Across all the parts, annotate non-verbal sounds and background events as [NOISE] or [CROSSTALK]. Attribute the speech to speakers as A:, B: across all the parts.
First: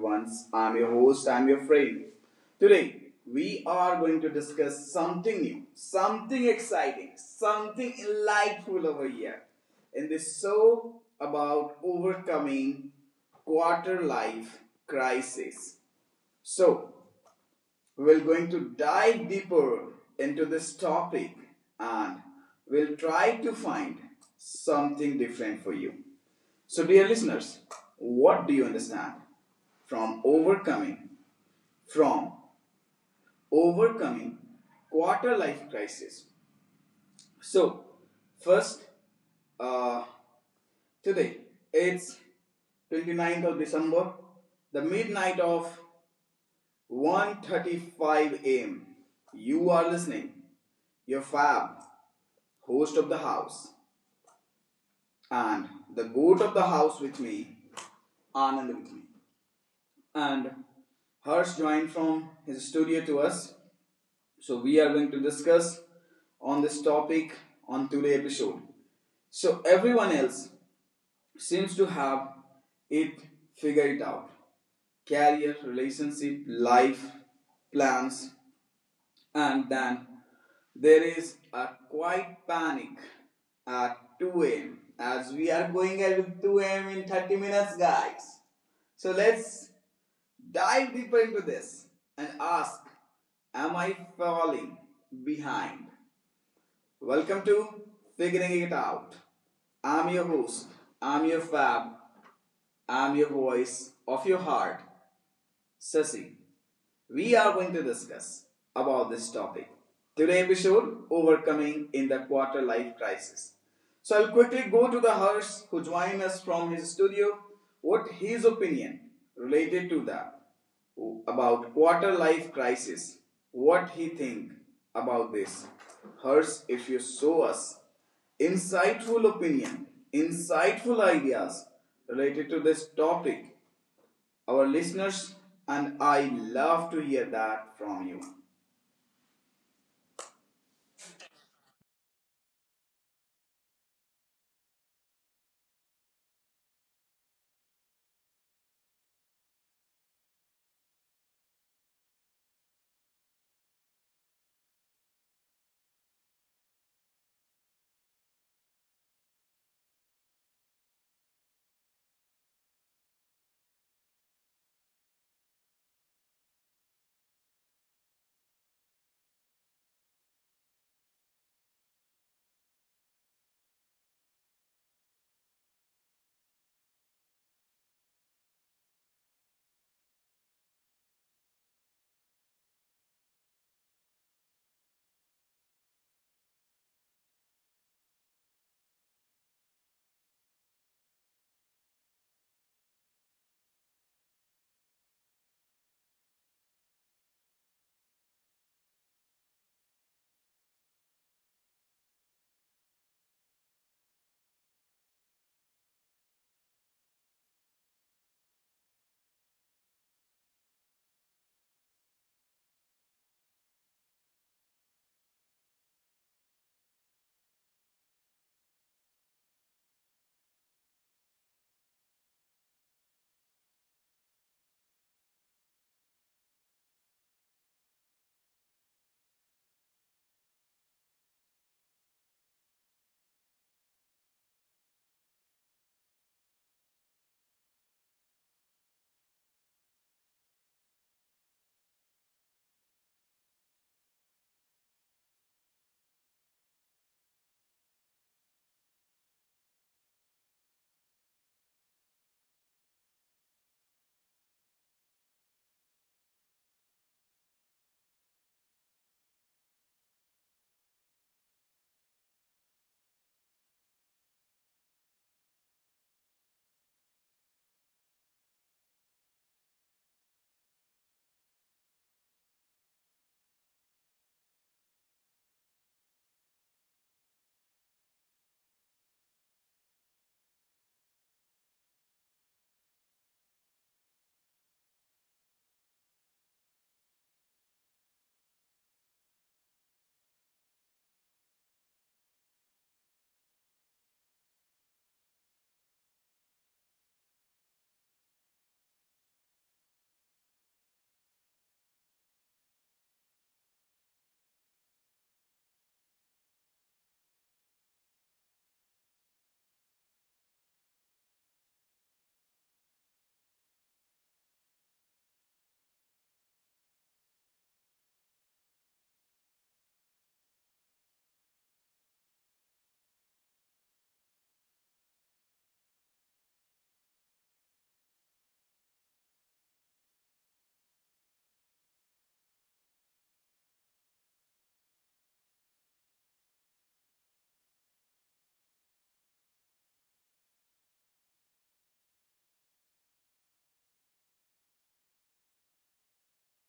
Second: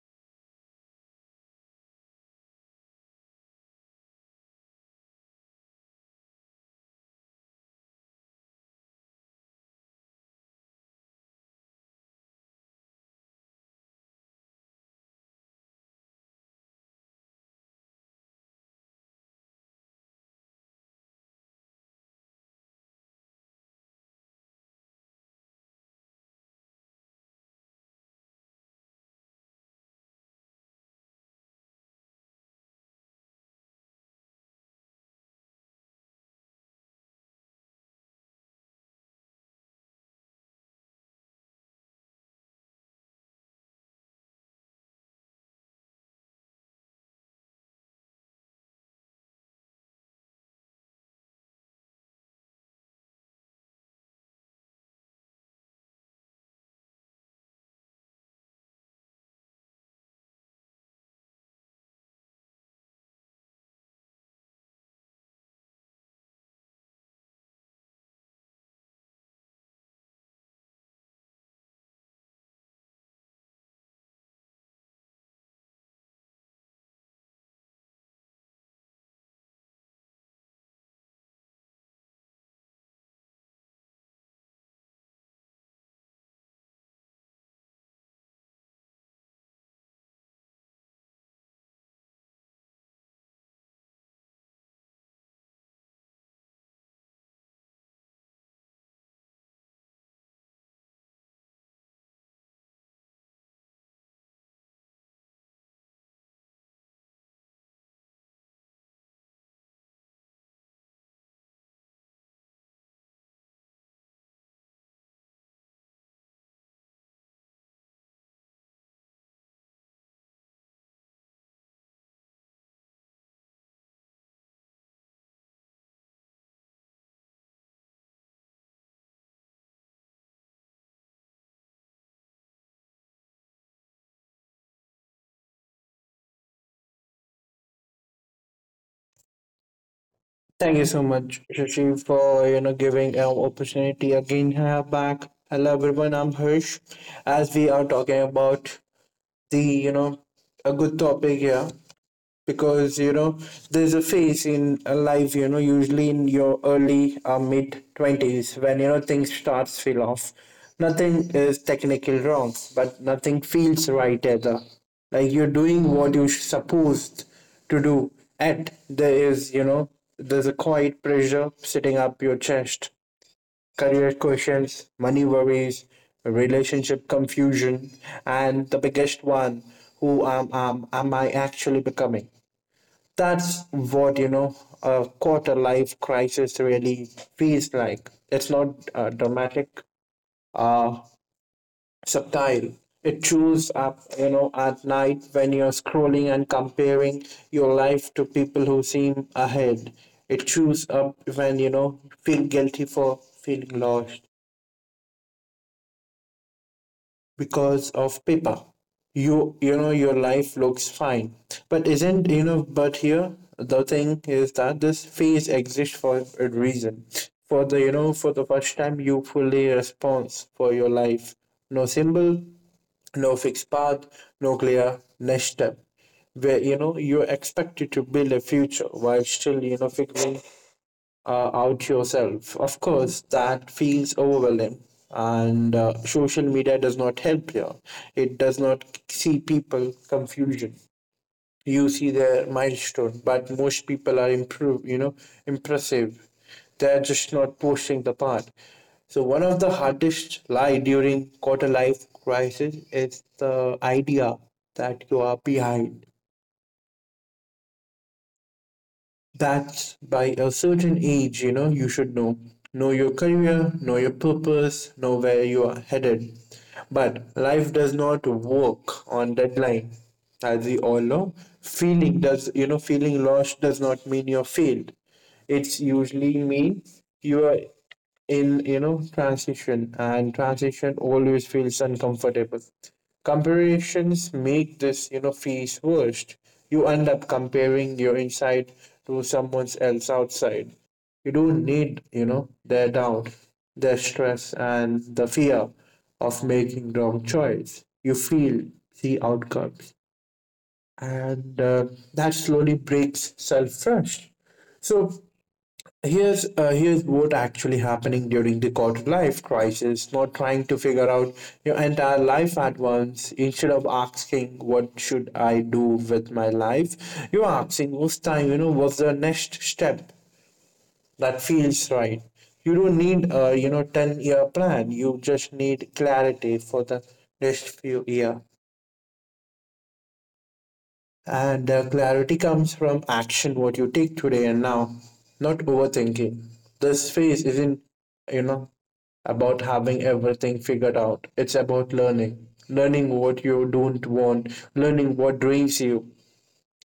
A: ones. I'm your host, I'm your friend. Today, we are going to discuss something new, something exciting, something delightful over here in this show about overcoming quarter life crisis. So, we're going to dive deeper into this topic and we'll try to find something different for you. So, dear listeners, what do you understand from overcoming from overcoming quarter life crisis? So, first, uh, today it's 29th of December, the midnight of 1:35 a.m. You are listening, your fab host of the house and the goat of the house with me, Anand with me. And Harsh joined from his studio to us. So we are going to discuss on this topic on today episode. So everyone else seems to have it figured out. Career, relationship, life, plans, and then there is a quiet panic at 2 a.m. as we are going at 2 a.m. in 30 minutes, guys. So let's dive deeper into this and ask, am I falling behind? Welcome to Figuring It Out. I'm your host, I'm your fab, I'm your voice of your heart. Sasi. We are going to discuss about this topic. Today episode overcoming in the quarter life crisis. So I'll quickly go to the Harsh who joined us from his studio. What his opinion related to that about quarter life crisis? What he think about this? Hers? If you show us insightful opinion, insightful ideas related to this topic, our listeners and I love to hear that from you.
B: Thank you so much, Shashi, for giving an opportunity again here back. Hello everyone, I'm Hirsch. As we are talking about the you know a good topic here, because there's a phase in life, usually in your early mid 20s, when things starts feel off. Nothing is technically wrong but nothing feels right either, like you're doing what you're supposed to do, and there is you know there's a quiet pressure sitting up your chest. Career questions, money worries, relationship confusion, and the biggest one, who am I actually becoming? That's what, a quarter life crisis really feels like. It's not dramatic, uh subtle. It shows up, at night when you're scrolling and comparing your life to people who seem ahead. It shows up when feel guilty for feeling lost, because of paper, your life looks fine but isn't, but here the thing is that this phase exists for a reason. For the, for the first time, you fully response for your life. No symbol, no fixed path, no clear next step, where, you're expected to build a future while still, figuring out yourself. Of course, that feels overwhelming. And social media does not help here. It does not see people confusion. You see their milestone, but most people are improve, impressive. They're just not posting the part. So one of the hardest lie during quarter life crisis is the idea that you are behind, that by a certain age, you should know. Know your career, know your purpose, know where you are headed. But life does not work on deadline, as we all know. Feeling does, feeling lost does not mean you're failed. It's usually mean you are in, transition, and transition always feels uncomfortable. Comparisons make this, fees worst. You end up comparing your inside to someone else outside. You don't need, their doubt, their stress, and the fear of making wrong choice. You feel the outcomes, and that slowly breaks self-trust. So here's here's what actually happening during the quarter life crisis. Not trying to figure out your entire life at once. Instead of asking what should I do with my life, you're asking what's time. What's the next step that feels right. You don't need a 10 year plan. You just need clarity for the next few year. And the clarity comes from action, what you take today and now, not overthinking. This phase isn't, you know, about having everything figured out. It's about learning, learning what you don't want, learning what drains you,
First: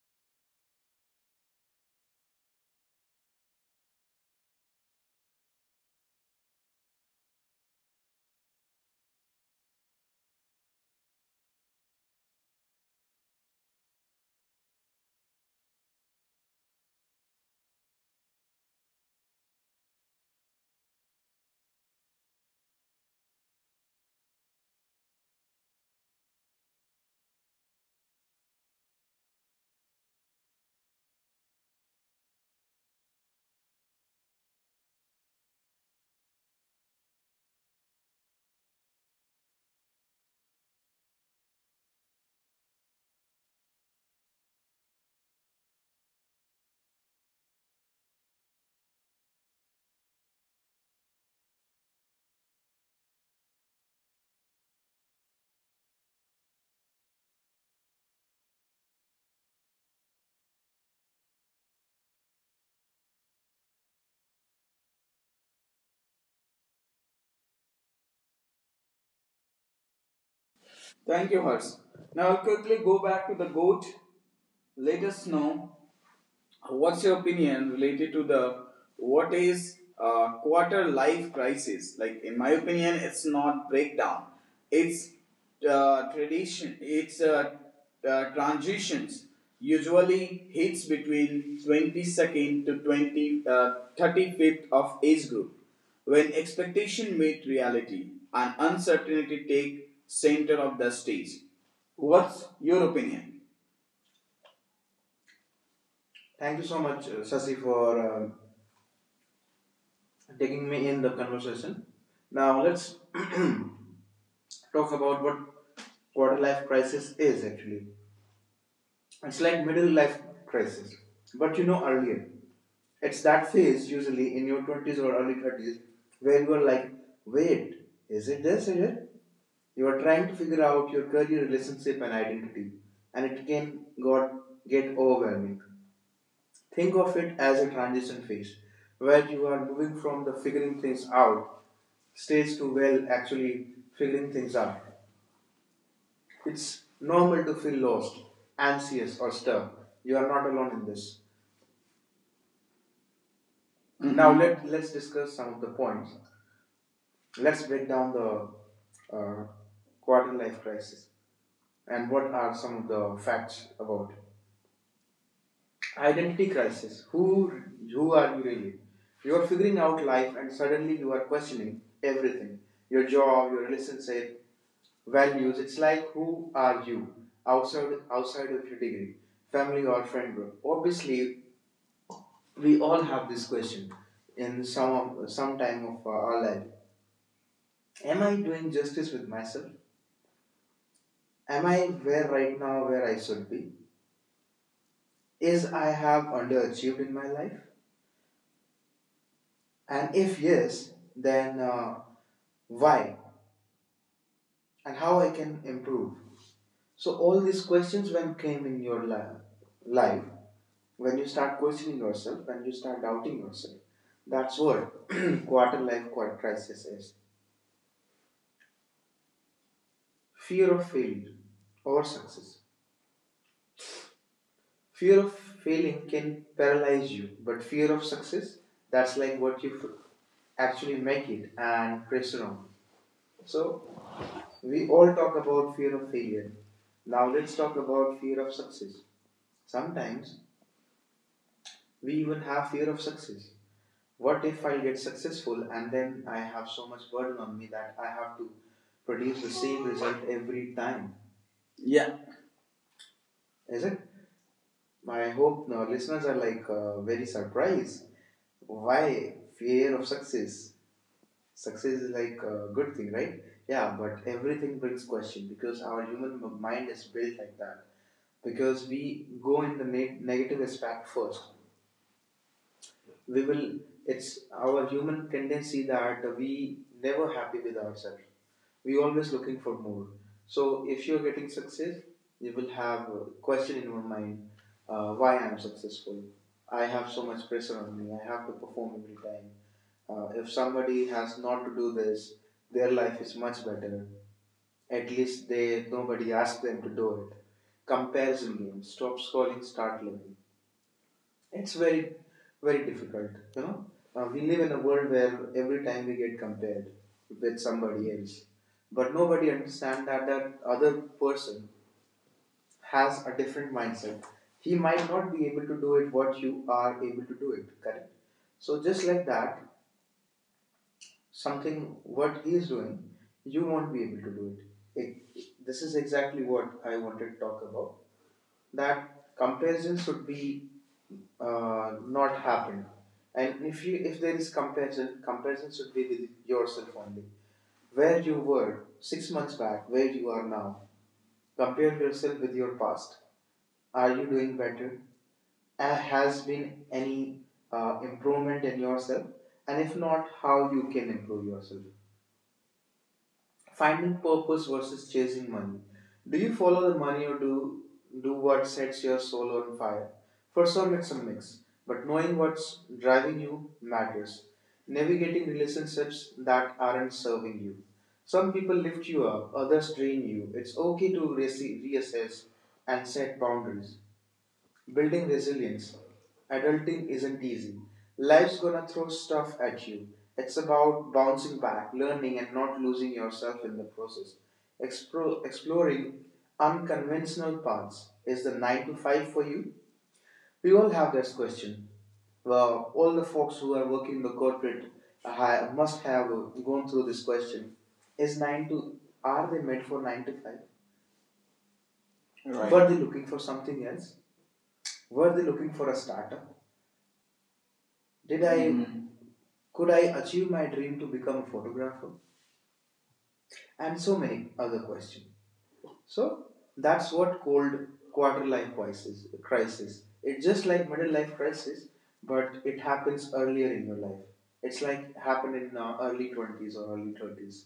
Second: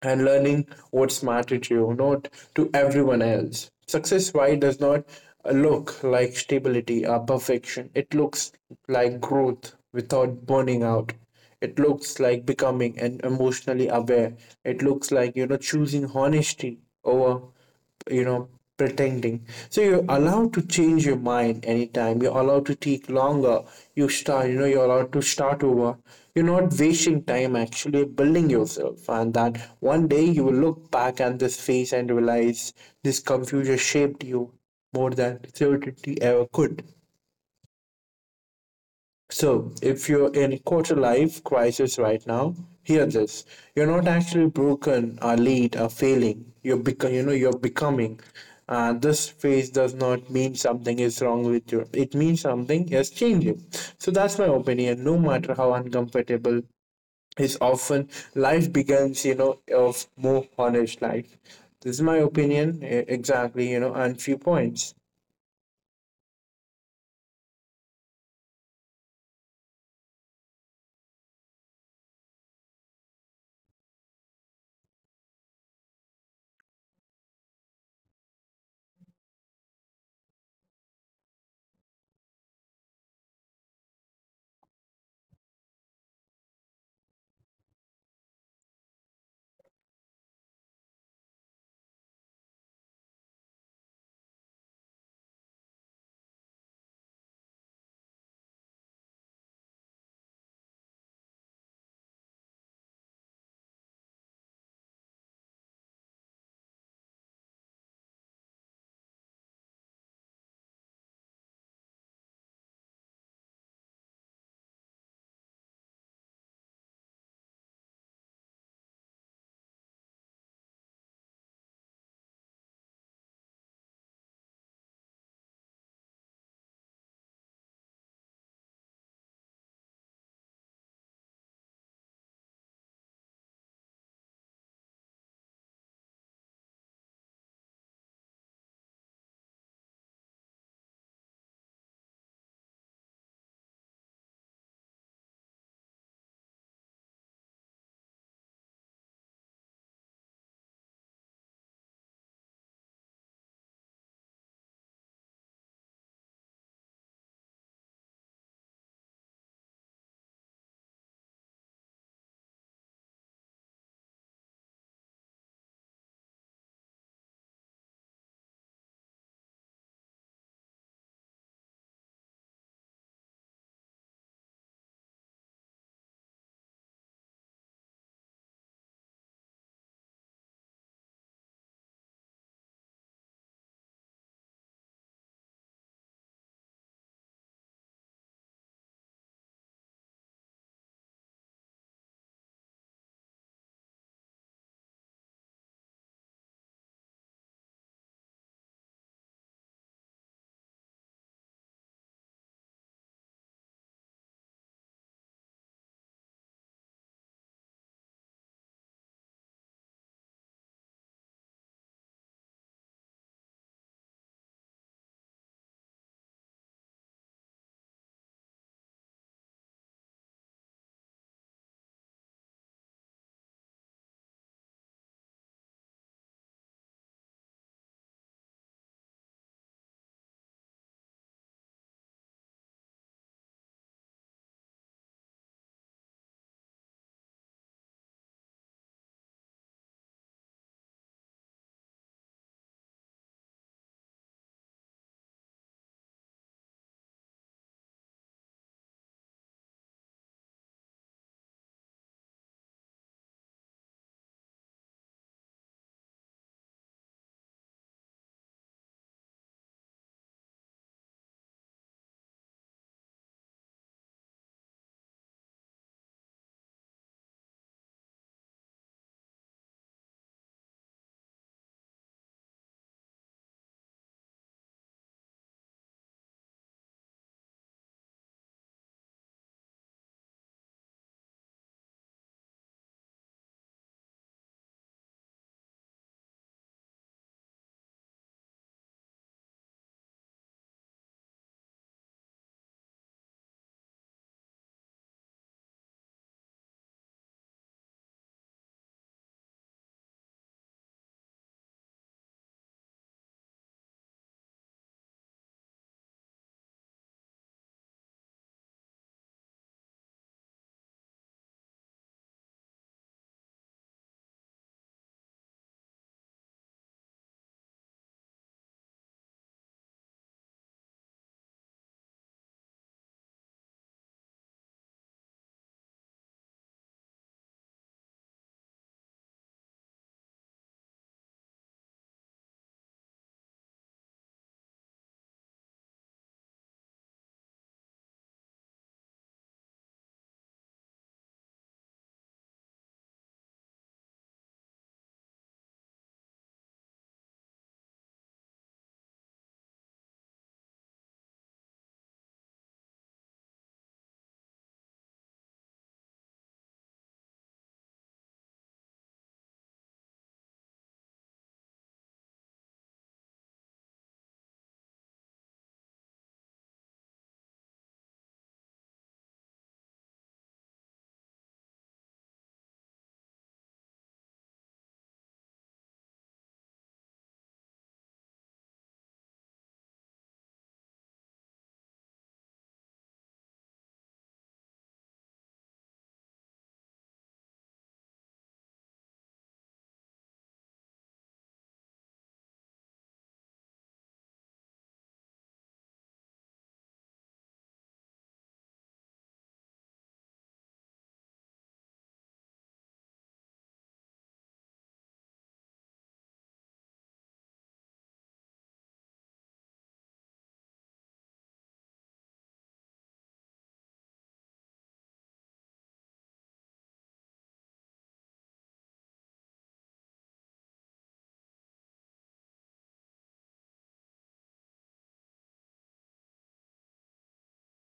B: and learning what's mattered to you, not to everyone else. Success, why, does not look like stability or perfection. It looks like growth without burning out. It looks like becoming and emotionally aware. It looks like, choosing honesty over, you know pretending. So you're allowed to change your mind anytime, you're allowed to take longer, you start, you're allowed to start over. You're not wasting time, actually building yourself, and that one day you will look back at this phase and realize this confusion shaped you more than certainty ever could. So if you're in quarter life crisis right now, hear this. You're not actually broken or late or failing. You're becoming, you're becoming. This phase does not mean something is wrong with you. It means something is changing. So that's my opinion. No matter how uncomfortable is often, life begins, of more honest life. This is my opinion, exactly, and few points.
A: Thank you, Hers. Now I'll quickly go back to the goat. Let us know, what's your opinion related to the what is quarter life crisis? Like in my opinion, it's not breakdown. It's tradition. It's transitions. Usually hits between 22nd to 20, 35th of age group when expectation meet reality and uncertainty take center of the stage. What's your opinion? Thank you so much, Sasi, for taking me in the conversation. Now let's [CLEARS THROAT] talk about what quarter life crisis is actually. It's like middle life crisis, but you know earlier. It's that phase usually in your 20s or early 30s where you are like, wait, is it this? Is it? You are trying to figure out your career, relationship, and identity, and it can got get overwhelming. Think of it as a transition phase where you are moving from the figuring things out stage to well actually figuring things out. It's normal to feel lost, anxious, or stuck. You are not alone in this. Mm-hmm. Now Mhm. Let's discuss some of the points. Let's break down the uh, quarter life crisis and what are some of the facts about it. Identity crisis. Who are you really? You are figuring out life, and suddenly you are questioning everything: your job, your relationship, values. It's like who are you outside of your degree, family or friend group? Obviously, we all have this question in some time of our life. Am I doing justice with myself? Am I where right now where I should be? Is I have underachieved in my life? And if yes, then why and how I can improve. So all these questions when came in your life, when you start questioning yourself, when you start doubting yourself, that's what [CLEARS THROAT] quarter life crisis is. Fear of failure or success. Fear of failing can paralyze you, but fear of success, that's like what you actually make it and pressure on. So we all talk about fear of failure. Now let's talk about fear of success. Sometimes we even have fear of success. What if I get successful and then I have so much burden on me that I have to produce the same result every time? Yeah. Is it? I hope our listeners are like very surprised. Why fear of success? Success is like a good thing, right? Yeah, but everything brings question because our human mind is built like that, because we go in the negative aspect first. We will. It's our human tendency that we never happy with ourselves. We always looking for more. So if you're getting success, you will have a question in your mind: why I'm successful? I have so much pressure on me. I have to perform every time. If somebody has not to do this, their life is much better. At least they nobody asked them to do it. Comparison game. Stop scrolling, start living. It's very, very difficult. You know, we live in a world where every time we get compared with somebody else, but nobody understands that other person has a different mindset. He might not be able to do it what you are able to do it. Correct. So just like that, something what he is doing, you won't be able to do it. it. This is exactly what I wanted to talk about. That comparison should be not happen. And if there is comparison, comparison should be with yourself only. Where you were 6 months back, where you are now. Compare yourself with your past. Are you doing better? Has been any improvement in yourself? And if not, how you can improve yourself? Finding purpose versus chasing money. Do you follow the money or do what sets your soul on fire? For some it's a mix, but knowing what's driving you matters. Navigating relationships that aren't serving you. Some people lift you up, others drain you. It's okay to reassess and set boundaries. Building resilience. Adulting isn't easy. Life's gonna throw stuff at you. It's about bouncing back, learning, and not losing yourself in the process. Exploring unconventional paths. Is the 9 to 5 for you? We all have this question. Well, all the folks who are working in the corporate must have gone through this question. Is 9 to are they meant for 9 to 5? Right. Were they looking for something else? Were they looking for a startup? Did I Mhm. Could I achieve my dream to become a photographer? And so many other questions. So that's what cold quarter life crisis. It's just like middle life crisis, but it happens earlier in your life. It's like happened in early 20s or early 30s.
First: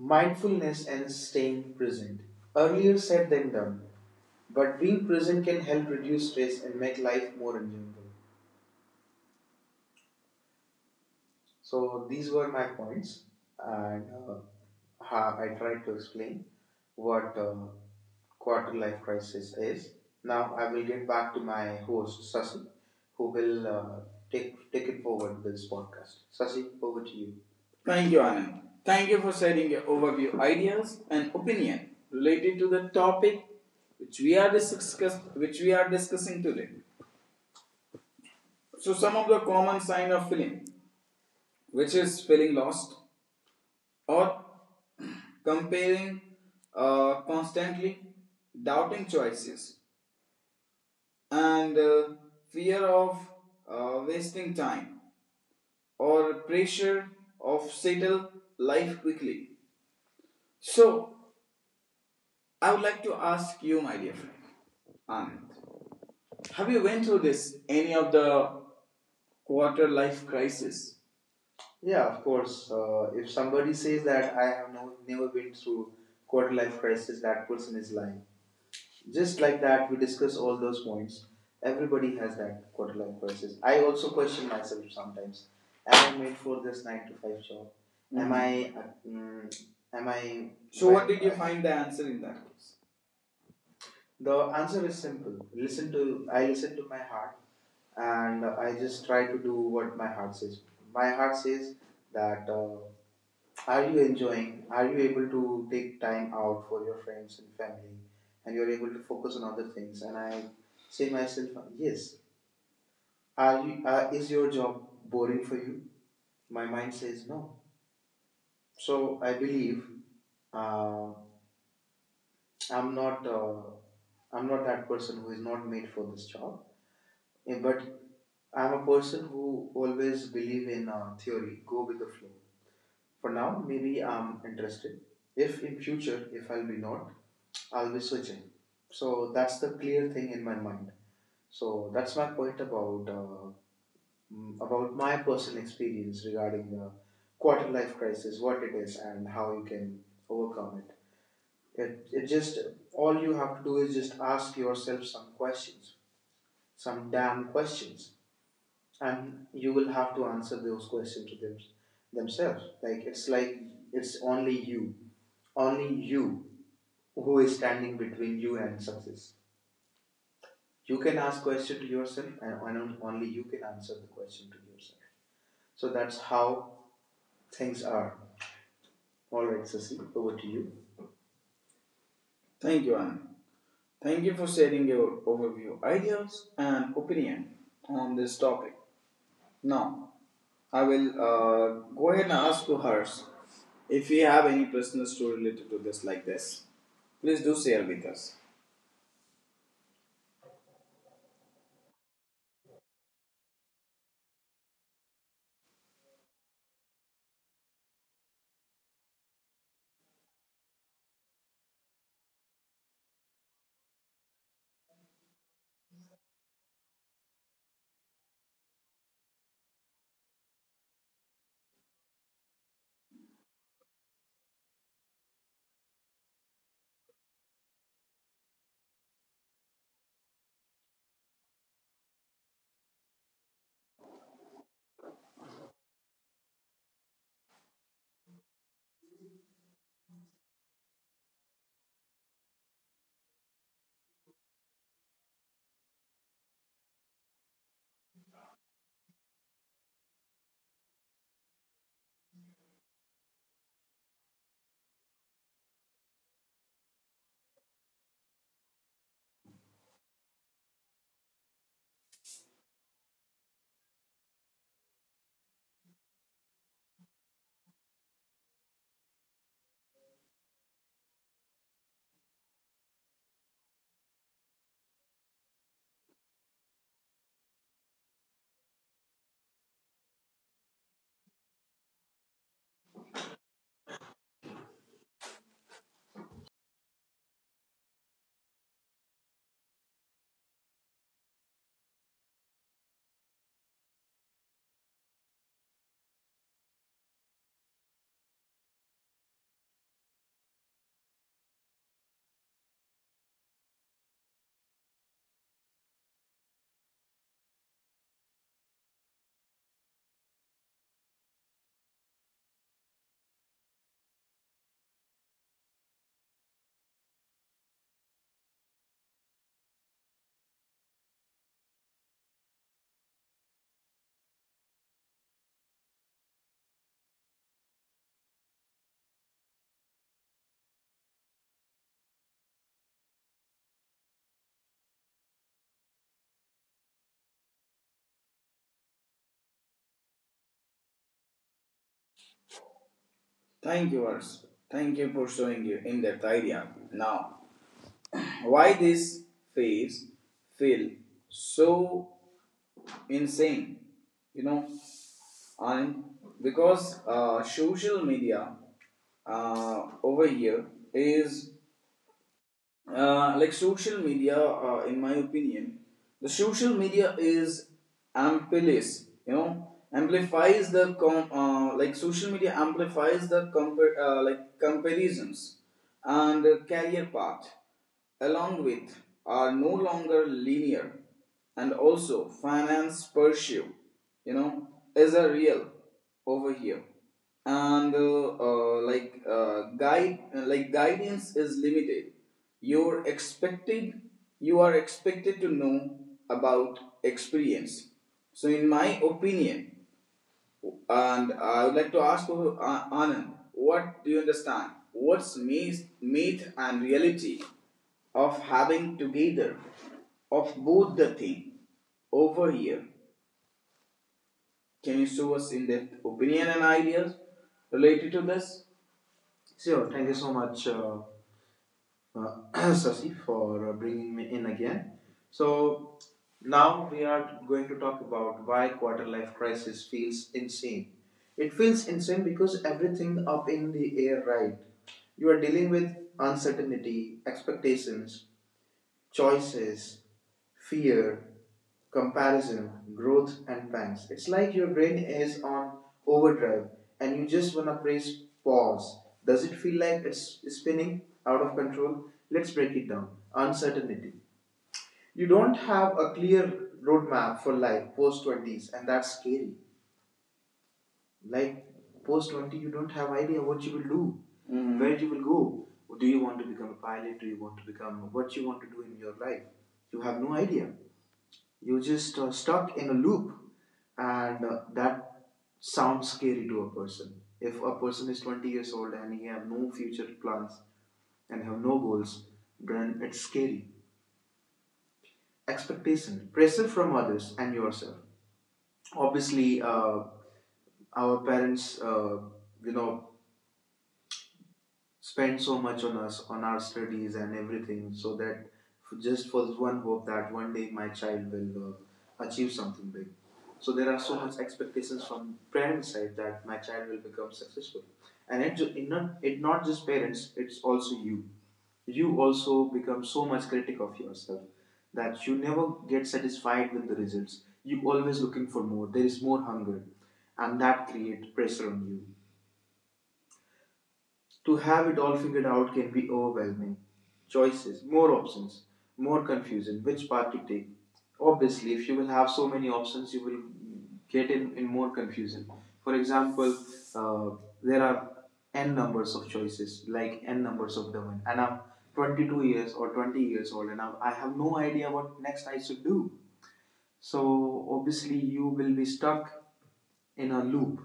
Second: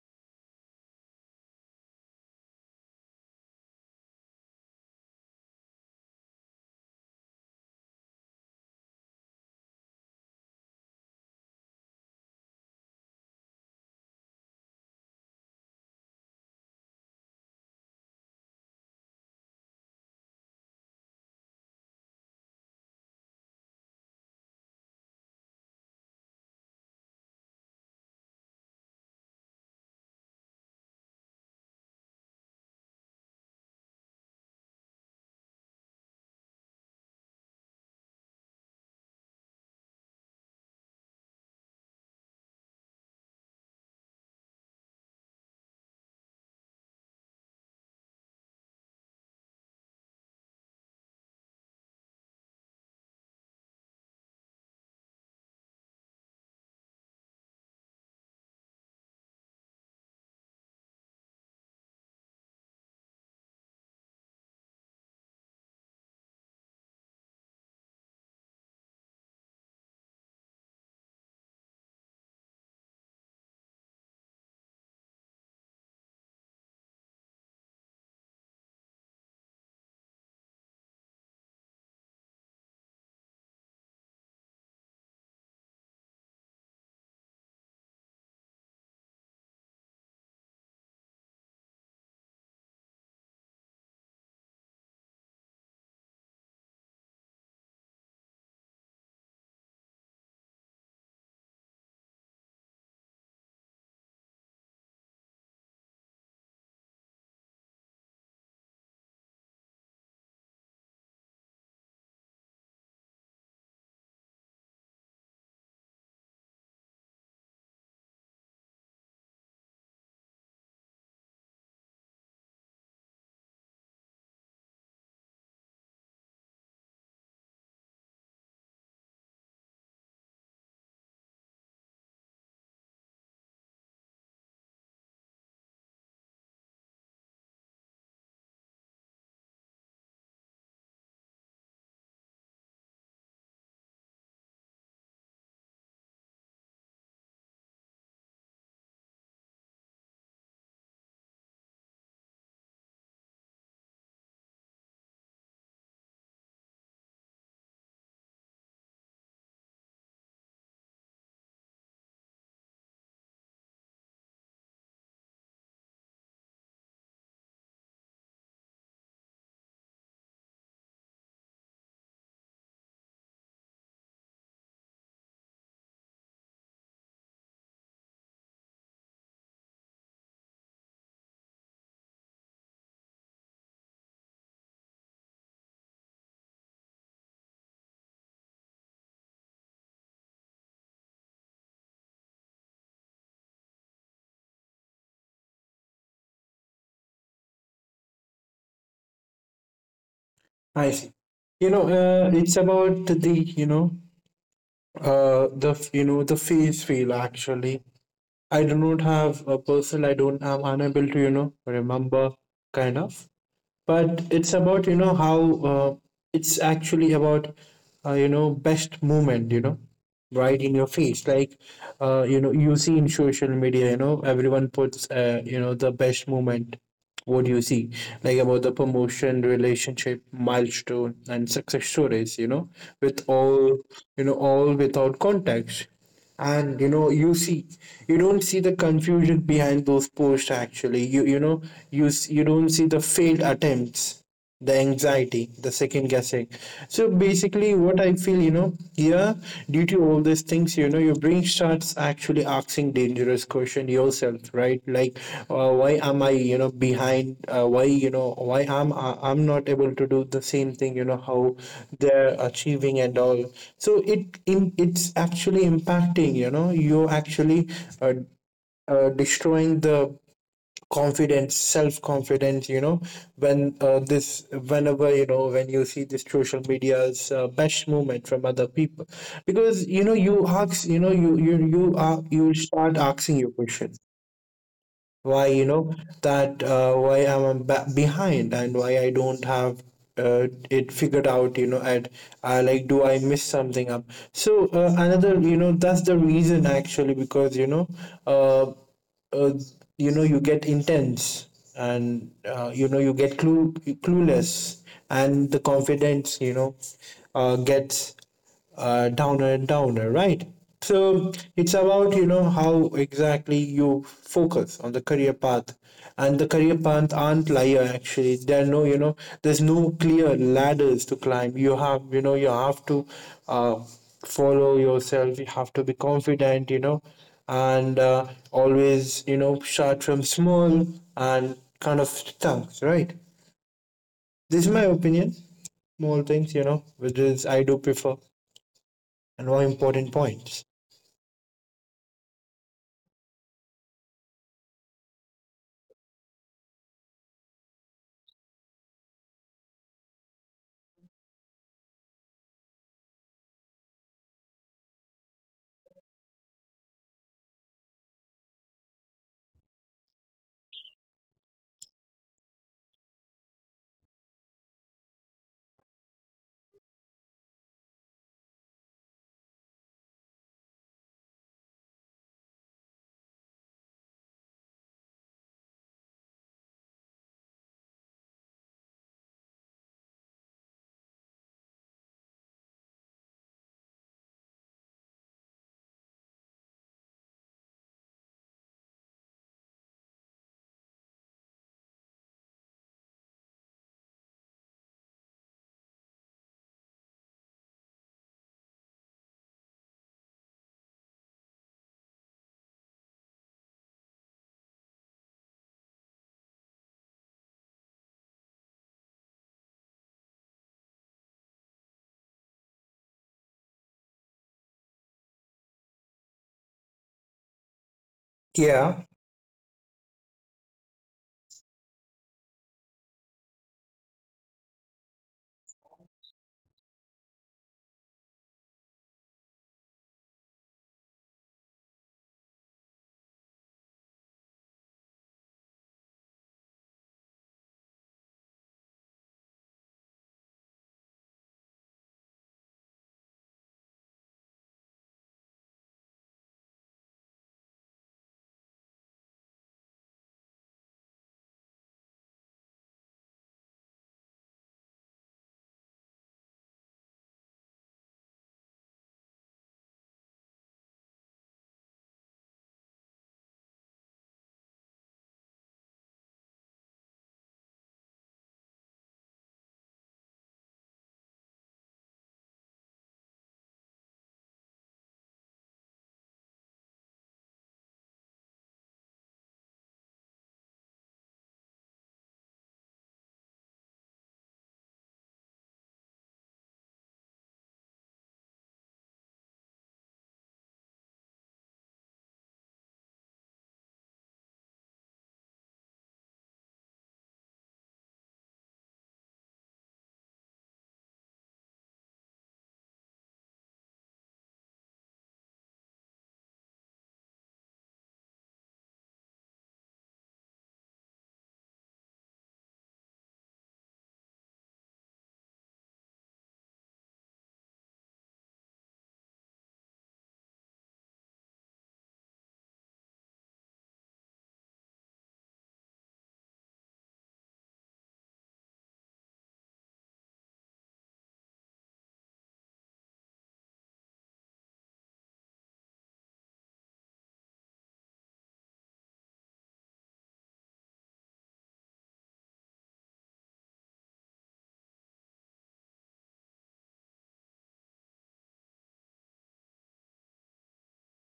A: Mindfulness and staying present. Earlier said than done, but being present can help reduce stress and make life more enjoyable. So these were my points, and how I tried to explain what quarter life crisis is. Now I will get back to my host Sasi, who will take it forward with this podcast. Sasi, over to you. Thank you, Anand. Thank you for sharing your overview ideas and opinion related to the topic which which we are discussing today. So some of the common sign of feeling, which is feeling lost or comparing constantly, doubting choices, and fear of wasting time or pressure of settle life quickly. So, I would like to ask you, my dear friend, Anand, have you went through this any of the quarter life crisis? Yeah, of course. If somebody says that I have no, never been through quarter life crisis, that person is lying. Just like that we discuss all those points, everybody has that quarter life crisis. I also question myself sometimes, am I made for this 9 to 5 job? Mm-hmm. Am I So, what did you find the answer in that case? The answer is simple. Listen to I listen to my heart, and I just try to do what my heart says. My heart says that are you enjoying? Are you able to take time out for your friends and family, and you're able to focus on other things? And I say myself, yes. Are you? Is your job boring for you? My mind says no. So I believe uh, I'm not. Uh, I'm not that person who is not made for this job. Eh, but I'm a person who always believe in theory. Go with the flow. For now, maybe I'm interested. If in future, if I'll be not, I'll be switching. So that's the clear thing in my mind. So that's my point about about my personal experience regarding the quarter life crisis, what it is, and how you can overcome it. It just all you have to do is just ask yourself some questions, some damn questions, and you will have to answer those questions to themselves. It's only you who is standing between you and success. You can ask question to yourself, and only you can answer the question to yourself. So that's how things are. All right, Sasi, over to you. Thank you, Anand. Thank you for sharing your overview, ideas, and opinion on this topic. Now, I will go ahead and ask to Harsh if you have any personal story related to this, like this. Please do share with us.
B: I see. It's about the, the face feel actually. I do not have a person. I don't. I'm unable to remember kind of. But it's about how uh, it's actually about best moment. Right in your face, like you see in social media, everyone puts, the best moment what you see, like about the promotion, relationship, milestone, and success stories, with all, all without context. And you see, you don't see the confusion behind those posts. Actually, you know you don't see the failed attempts, the anxiety, the second guessing. So basically, what I feel, here, due to all these things, your brain starts actually asking dangerous question yourself, right? Like, why am I, behind? Why, I'm not able to do the same thing? You know how they're achieving and all. So it's actually impacting. You actually. Uh, destroying the confidence, self confidence, when this whenever, when you see this social media's best movement from other people, because, you are, you start asking your question, why, that why I'm behind and why I don't have it figured out, at i, like, do I miss something up? So another, that's the reason. Actually, because uh, uh, you get intense, and you get clueless, and the confidence, gets downer and downer, right? So it's about, how exactly you focus on the career path, and the career path aren't linear. Actually, there are no, there's no clear ladders to climb. You have, you have to uh, follow yourself. You have to be confident. And always, start from small and kind of things, right? This is my opinion. Small things, which is I do prefer, and more important points.
A: Thank you, Harsh. Thank you for showing your in depth idea. Now, why these faves feel so insane, you know, and because social media over here is in my opinion, the social media is amplifies, you know, amplifies the comparisons, and the career path along with are no longer linear, and also finance pursuit, you know, is a real over here, and like guide like guidance is limited. you're expected you are expected to know about experience. So in my opinion, and I would like to ask you, Anand, what do you understand, what's myth and reality of having together of both the thing over here? Can you show us in depth opinion and ideas related to this?
B: Yeah,
A: Sure, thank you so much, [CLEARS THROAT] Sasi, for bringing me in again. So, now we are going to talk about why quarter life crisis feels insane. It feels insane because everything up in the air, right? You are dealing with uncertainty, expectations, choices, fear, comparison, growth, and pangs. It's like your brain is on overdrive, and you just want to press pause. Does it feel like it's spinning out of control? Let's break it down. Uncertainty. You don't have a clear roadmap for life post 20s, and that's scary. Like post 20, you don't have idea what you will do, Mhm, where you will go. Do you want to become a pilot? Do you want to become what you want to do in your life? You have no idea. You're just stuck in a loop, and that sounds scary to a person. If a person is 20 years old and he have no future plans and have no goals, then it's scary. Expectation, pressure from others and yourself. Obviously, our parents, you know, spend so much on us, on our studies and everything, so that just for one hope that one day my child will achieve something big. So there are so much expectations from parents' side that my child will become successful, and it not just parents, it's also you. You also become so much critic of yourself that you never get satisfied with the results. You always looking for more. There is more hunger, and that create pressure on you to have it all figured out can be overwhelming. Choices, more options, more confusion. Which path to take? Obviously, if you will have so many options, you will get in more confusion. For example, uh, there are n numbers of choices, like n numbers of domain, and I'm 22 years or 20 years old, and I have no idea what next I should do. So obviously, you will be stuck in a loop,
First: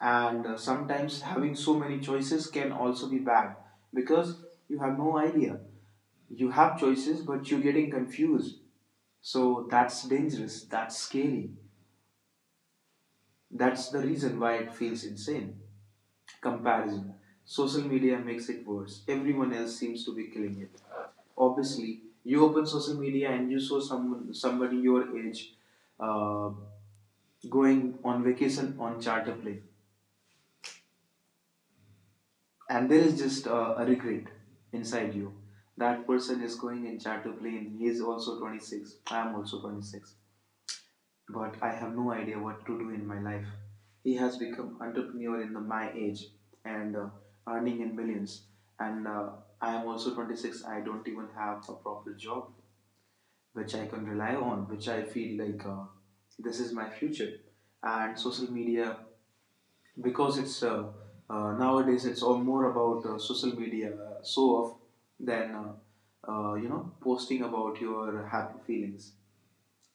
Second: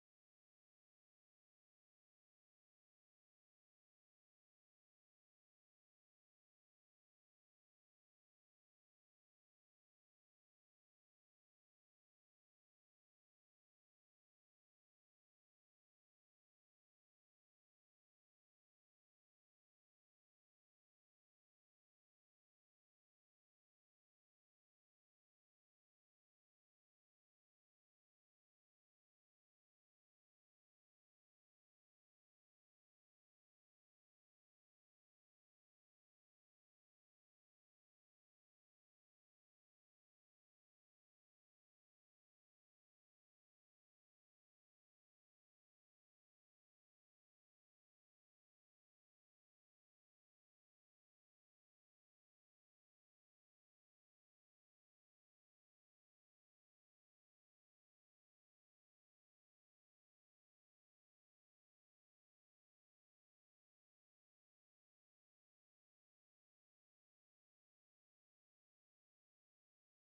A: and sometimes having so many choices can also be bad, because you have no idea. You have choices but you're getting confused, so that's dangerous, that's scary, that's the reason why it feels insane. Comparison. Social media makes it worse. Everyone else seems to be killing it. Obviously you open social media and you saw someone somebody your age uh, going on vacation on charter plane, and there is just a regret inside you that person is going in charter plane. He is also 26, I am also 26, but I have no idea what to do in my life. He has become entrepreneur in my age, and earning in millions, and I am also 26, I don't even have a proper job which I can rely on, which I feel like this is my future. And social media, because it's nowadays it's all more about social media so off than you know posting about your happy feelings.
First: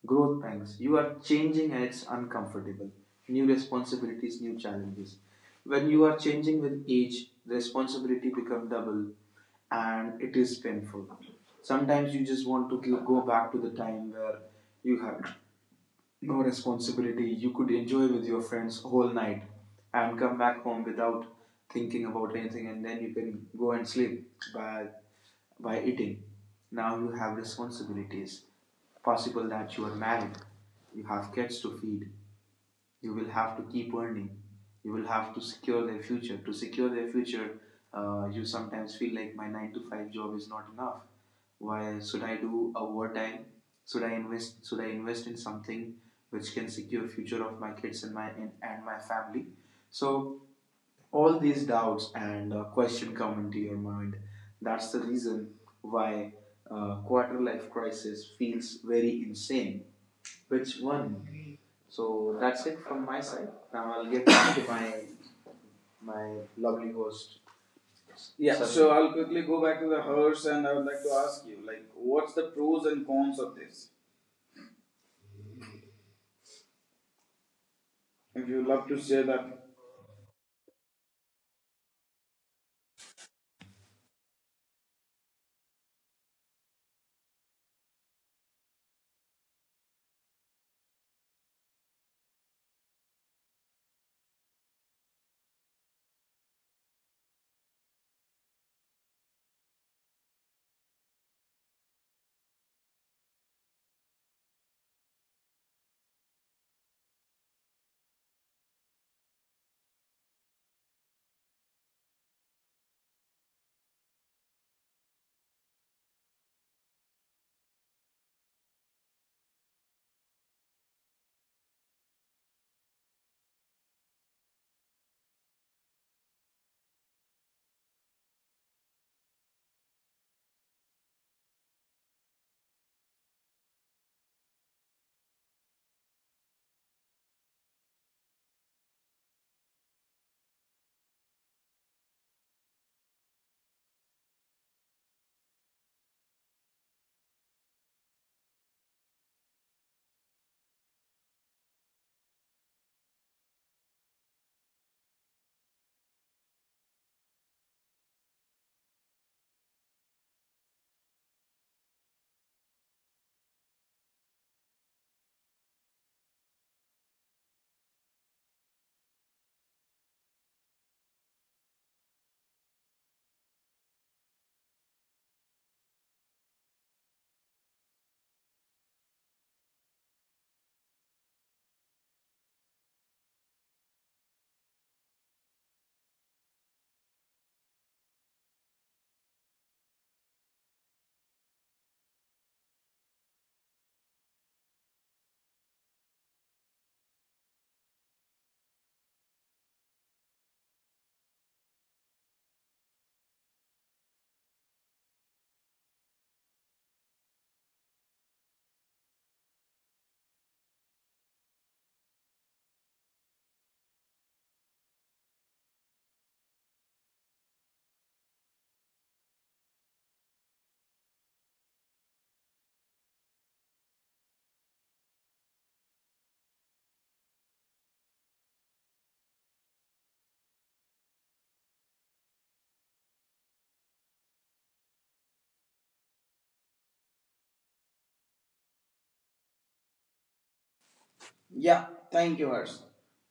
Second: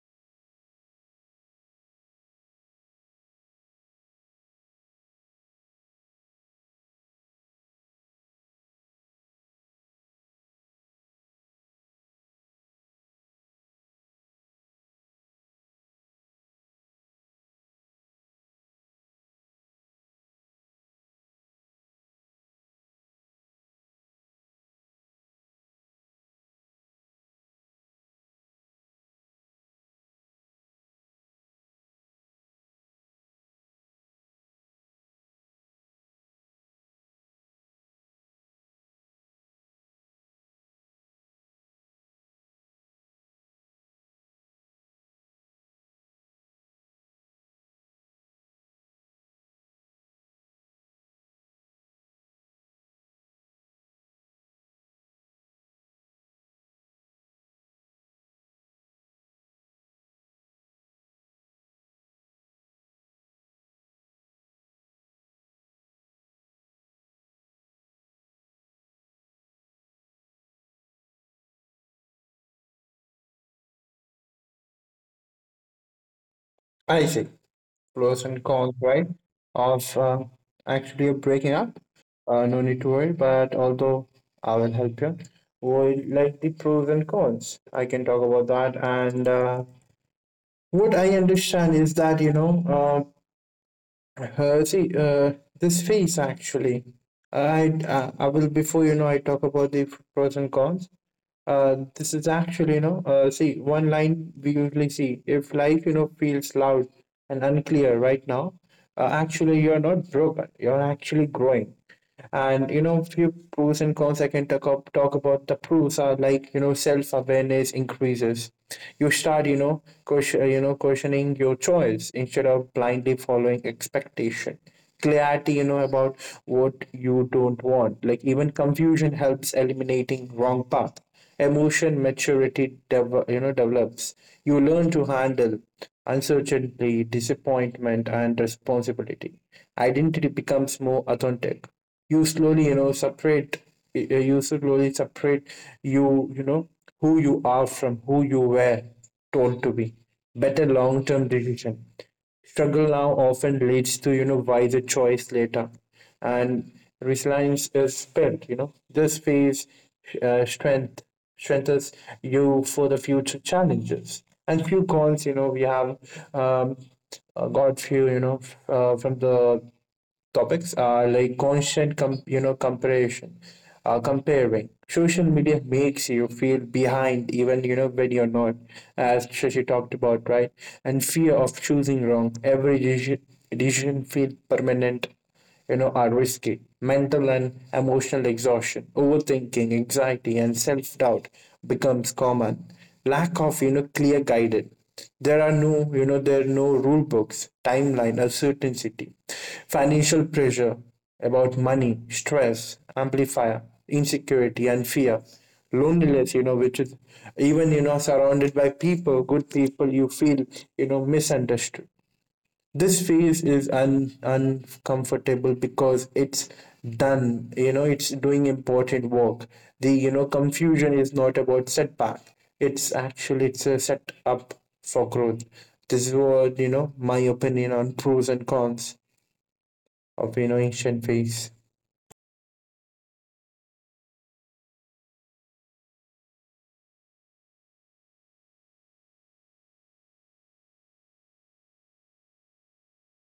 A: Growth pangs, you are changing and it's uncomfortable. New responsibilities, new challenges. When you are changing with age, the responsibility become double, and it is painful. Sometimes you just want to go back to the time where you had no responsibility. You could enjoy with your friends whole night and come back home without thinking about anything, and then you can go and sleep by by eating. Now you have responsibilities. Possible that you are married, you have kids to feed, you will have to keep earning, you will have to secure their future to secure their future. You sometimes feel like my 9 to 5 job is not enough. Why should I do overtime? Should I invest in something which can secure future of my kids and and my family. So all these doubts and question come into your mind, that's the reason why quarter life crisis feels very insane. Which one? So that's it from my side. Now I'll get back [COUGHS] to my lovely host. Yeah. Sorry, so I'll quickly go back to the hearse, and I would like to ask you, like, what's the pros and cons of this?
B: I see. Pros and
A: If you
B: cons,
A: love to
B: right?
A: share that.
B: Of actually breaking up. No need to worry, but although I will help you. Well, like the pros and cons, I can talk about that. And what I understand is that, see, this phase actually, I will, before, I talk about the pros and cons. This is actually, see, one line we usually see, if life, feels loud and unclear right now, actually, you're not broken, you're actually growing. And, few pros and cons I can talk about. The pros are like, self awareness increases. You start, questioning your choice instead of blindly following expectation. Clarity, about what you don't want. Like, even confusion helps eliminating wrong path. Emotion maturity, develops. You learn to handle uncertainty, disappointment, and responsibility. Identity becomes more authentic. You slowly you know separate you slowly separate you you know who you are from who you were told to be. Better long term decision, struggle now often leads to, wiser choice later. And resilience is spent, this phase uh, strength strengthens you for the future challenges. And few cons, we have, um, got few, from the topics are like constant comparison. Comparing social media makes you feel behind even, when you're not, as Shashi talked about, right? And fear of choosing wrong, decision feel permanent, are risky. Mental and emotional exhaustion, overthinking, anxiety, and self-doubt becomes common. Lack of, clear guidance. There are no, there are no rule books, timeline, uncertainty, financial pressure about money, stress, amplifier, insecurity, and fear. Loneliness, which is, even, surrounded by people, good people, you feel, misunderstood. This phase is uncomfortable because it's done you know it's doing important work. The, confusion is not about setback, it's actually it's a set up for growth. This is what, my opinion on pros and cons of, ancient phase.
A: Yeah, thank you, Harsh.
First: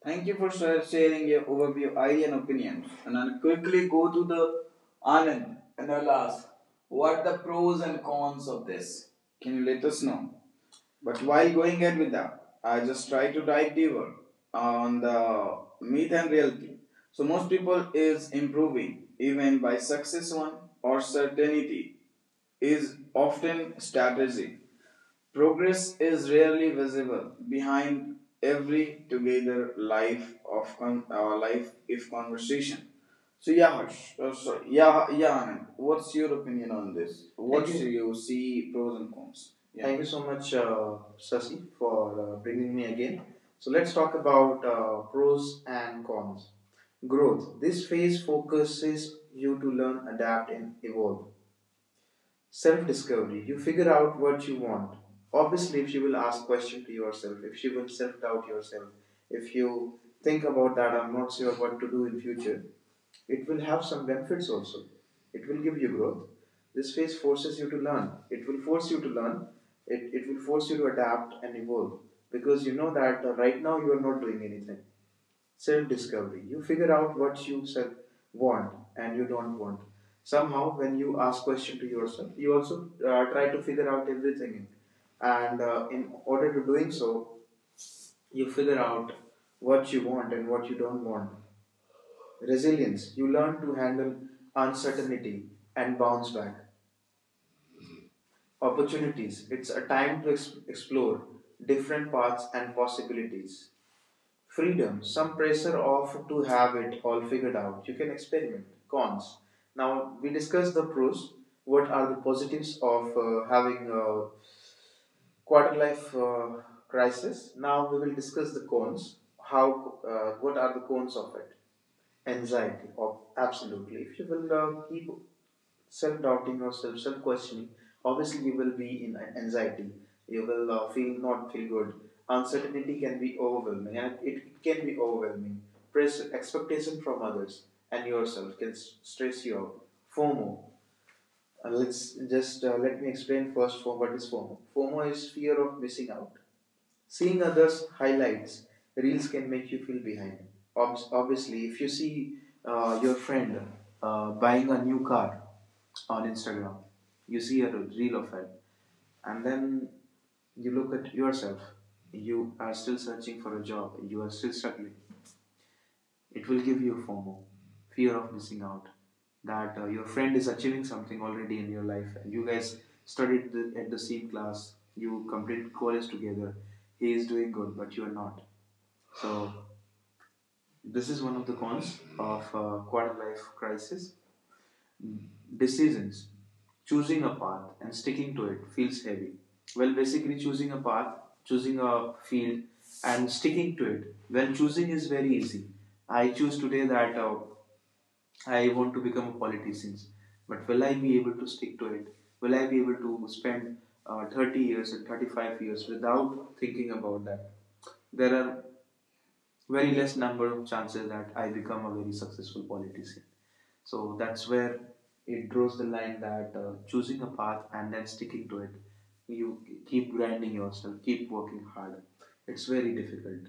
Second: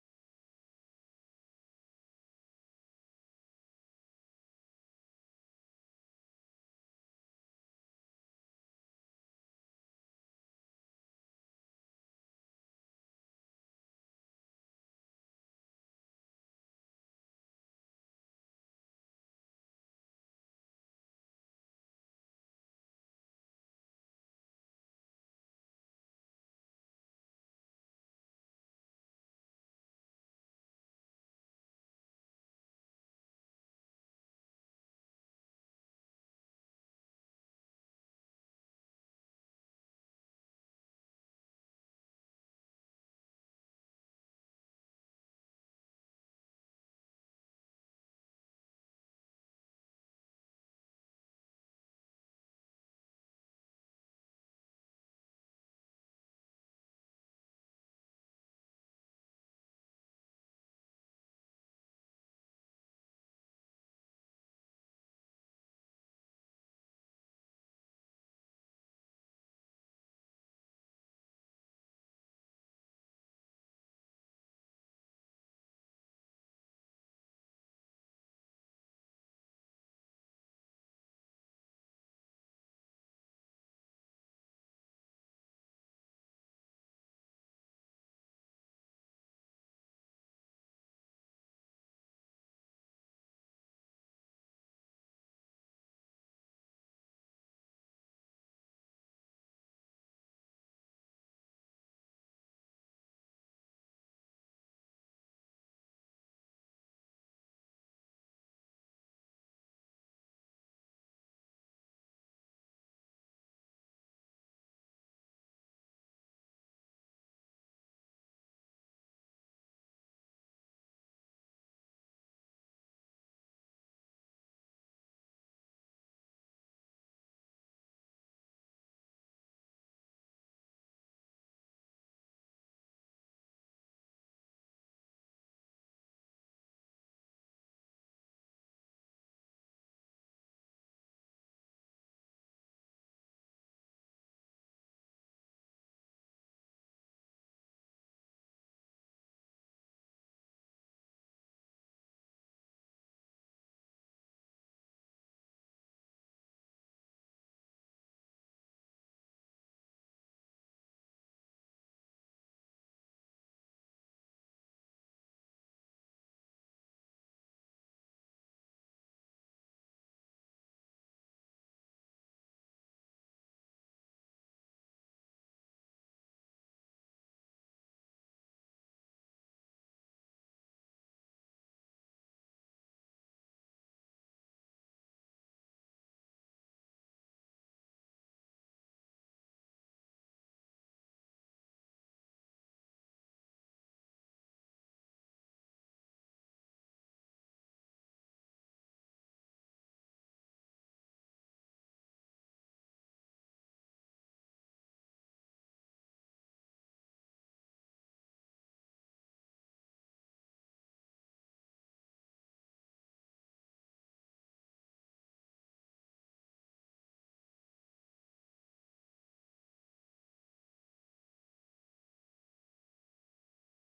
A: Thank you for sharing your overview, idea, and opinions. And I'll quickly go to the Anand and I'll ask, what are the pros and cons of this? Can you let us know? But while going ahead with that, I just try to dive deeper on the myth and reality. So most people is improving, even by success one or certainty is often strategy. Progress is rarely visible behind every together life of our life if conversation. So yeah, Harsh. Oh, sorry. Yeah, Anand. What's your opinion on this? What Thank do you. You see pros and cons? Yeah. Thank you so much, Sasi, for bringing me again. So let's talk about pros and cons. Growth. This phase focuses you to learn, adapt, and evolve. Self discovery. You figure out what you want. Obviously, if you will ask question to yourself, if you will self doubt yourself, if you think about that, I'm not sure what to do in future, it will have some benefits also. It will give you growth. This phase forces you to learn. It will force you to learn. It will force you to adapt and evolve because you know that right now you are not doing anything. Self discovery. You figure out what you self want and you don't want. Somehow, when you ask question to yourself, you also try to figure out everything, and in order to doing so, you figure out what you want and what you don't want. Resilience. You learn to handle uncertainty and bounce back. Opportunities. It's a time to explore different paths and possibilities. Freedom, some pressure of to have it all figured out. You can experiment. Cons. Now we discussed the pros. What are the positives of having a quarter life crisis? Now we will discuss the cons. How? What are the cons of it? Anxiety. Of absolutely. If you will keep self doubting or self questioning, obviously you will be in anxiety. You will feel not feel good. Uncertainty can be overwhelming, and it can be overwhelming. Pressure, expectation from others and yourself can stress you out. FOMO. Let's just let me explain first for what is FOMO. FOMO is fear of missing out. Seeing others' highlights, reels can make you feel behind. Obviously, if you see your friend buying a new car on Instagram, you see a reel of it, and then you look at yourself. You are still searching for a job, you are still struggling. It will give you FOMO, fear of missing out, that your friend is achieving something already in your life, and you guys studied at the same class, you completed college together. He is doing good, but you are not. So this is one of the cons of quarter life crisis. Decisions, choosing a path and sticking to it feels heavy. Well, basically choosing a path, choosing a field, and sticking to it. Well, choosing is very easy. I choose today that I want to become a politician, but will I be able to stick to it? Will I be able to spend 30 years or 35 years without thinking about that? There are very less number of chances that I become a very successful politician. So that's where it draws the line that choosing a path and then sticking to it, you keep grinding yourself, keep working hard. It's very difficult.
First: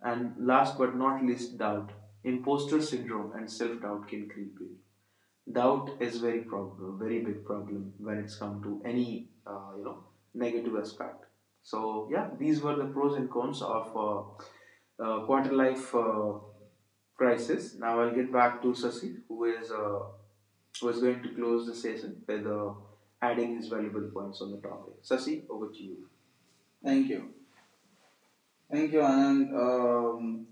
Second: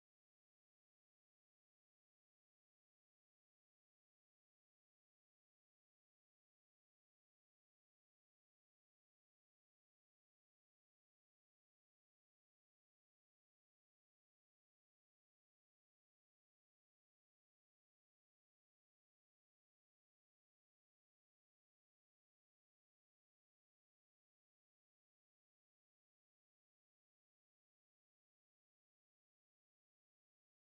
A: And last but not least, doubt. Imposter syndrome and self doubt can creep in. Doubt is very problem very big problem when it's come to any you know negative aspect. So yeah, these were the pros and cons of quarter life crisis. Now I'll get back to sasi who is going to close the session with adding his valuable points on the topic. Sasi, over to you. Thank you. Thank you, Anand.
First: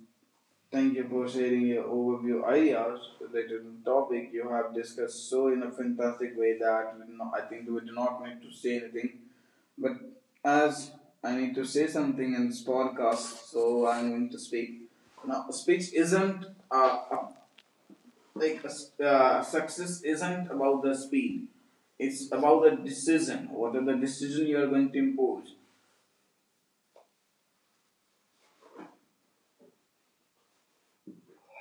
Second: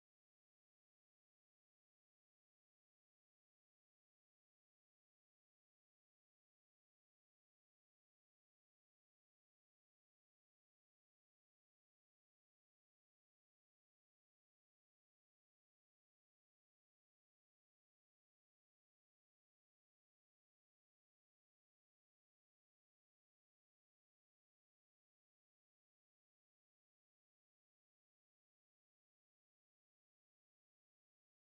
A: Thank you for sharing your overview ideas related to the topic you have discussed so in a fantastic way that we do not, I think we do not need to say anything. But as I need to say something in this podcast, so I'm going to speak. Now, speech isn't uh, uh, like success isn't about the speed. It's about the decision. What are the decision you are going to impose?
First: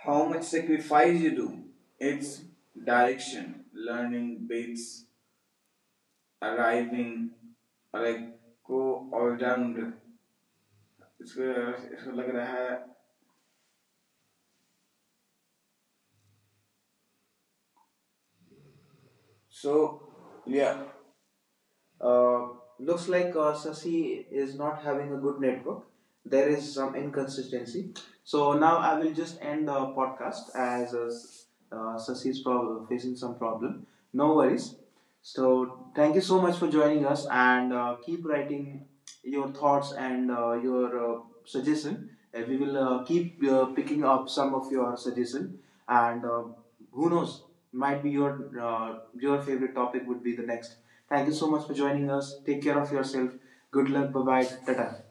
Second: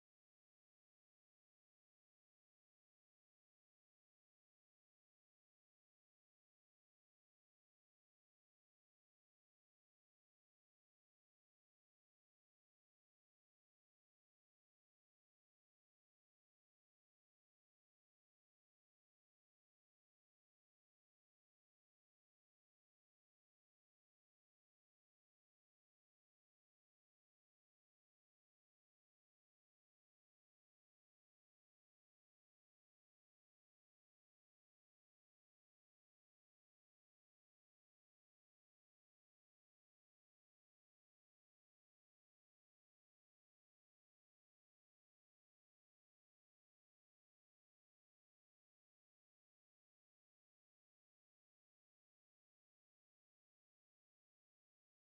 A: How much sacrifice you do. It's direction, learning bits, arriving, like go all down. इसको लग रहा है. So yeah. Uh, looks like Sasi is not having a good network. There is some inconsistency. So now I will just end the podcast as Sasi is facing some problem. No worries. So thank you so much for joining us, and keep writing your thoughts and your suggestion. We will keep picking up some of your suggestion, and who knows, might be your favorite topic would be the next. Thank you so much for joining us. Take care of yourself. Good luck. Bye bye. Tata.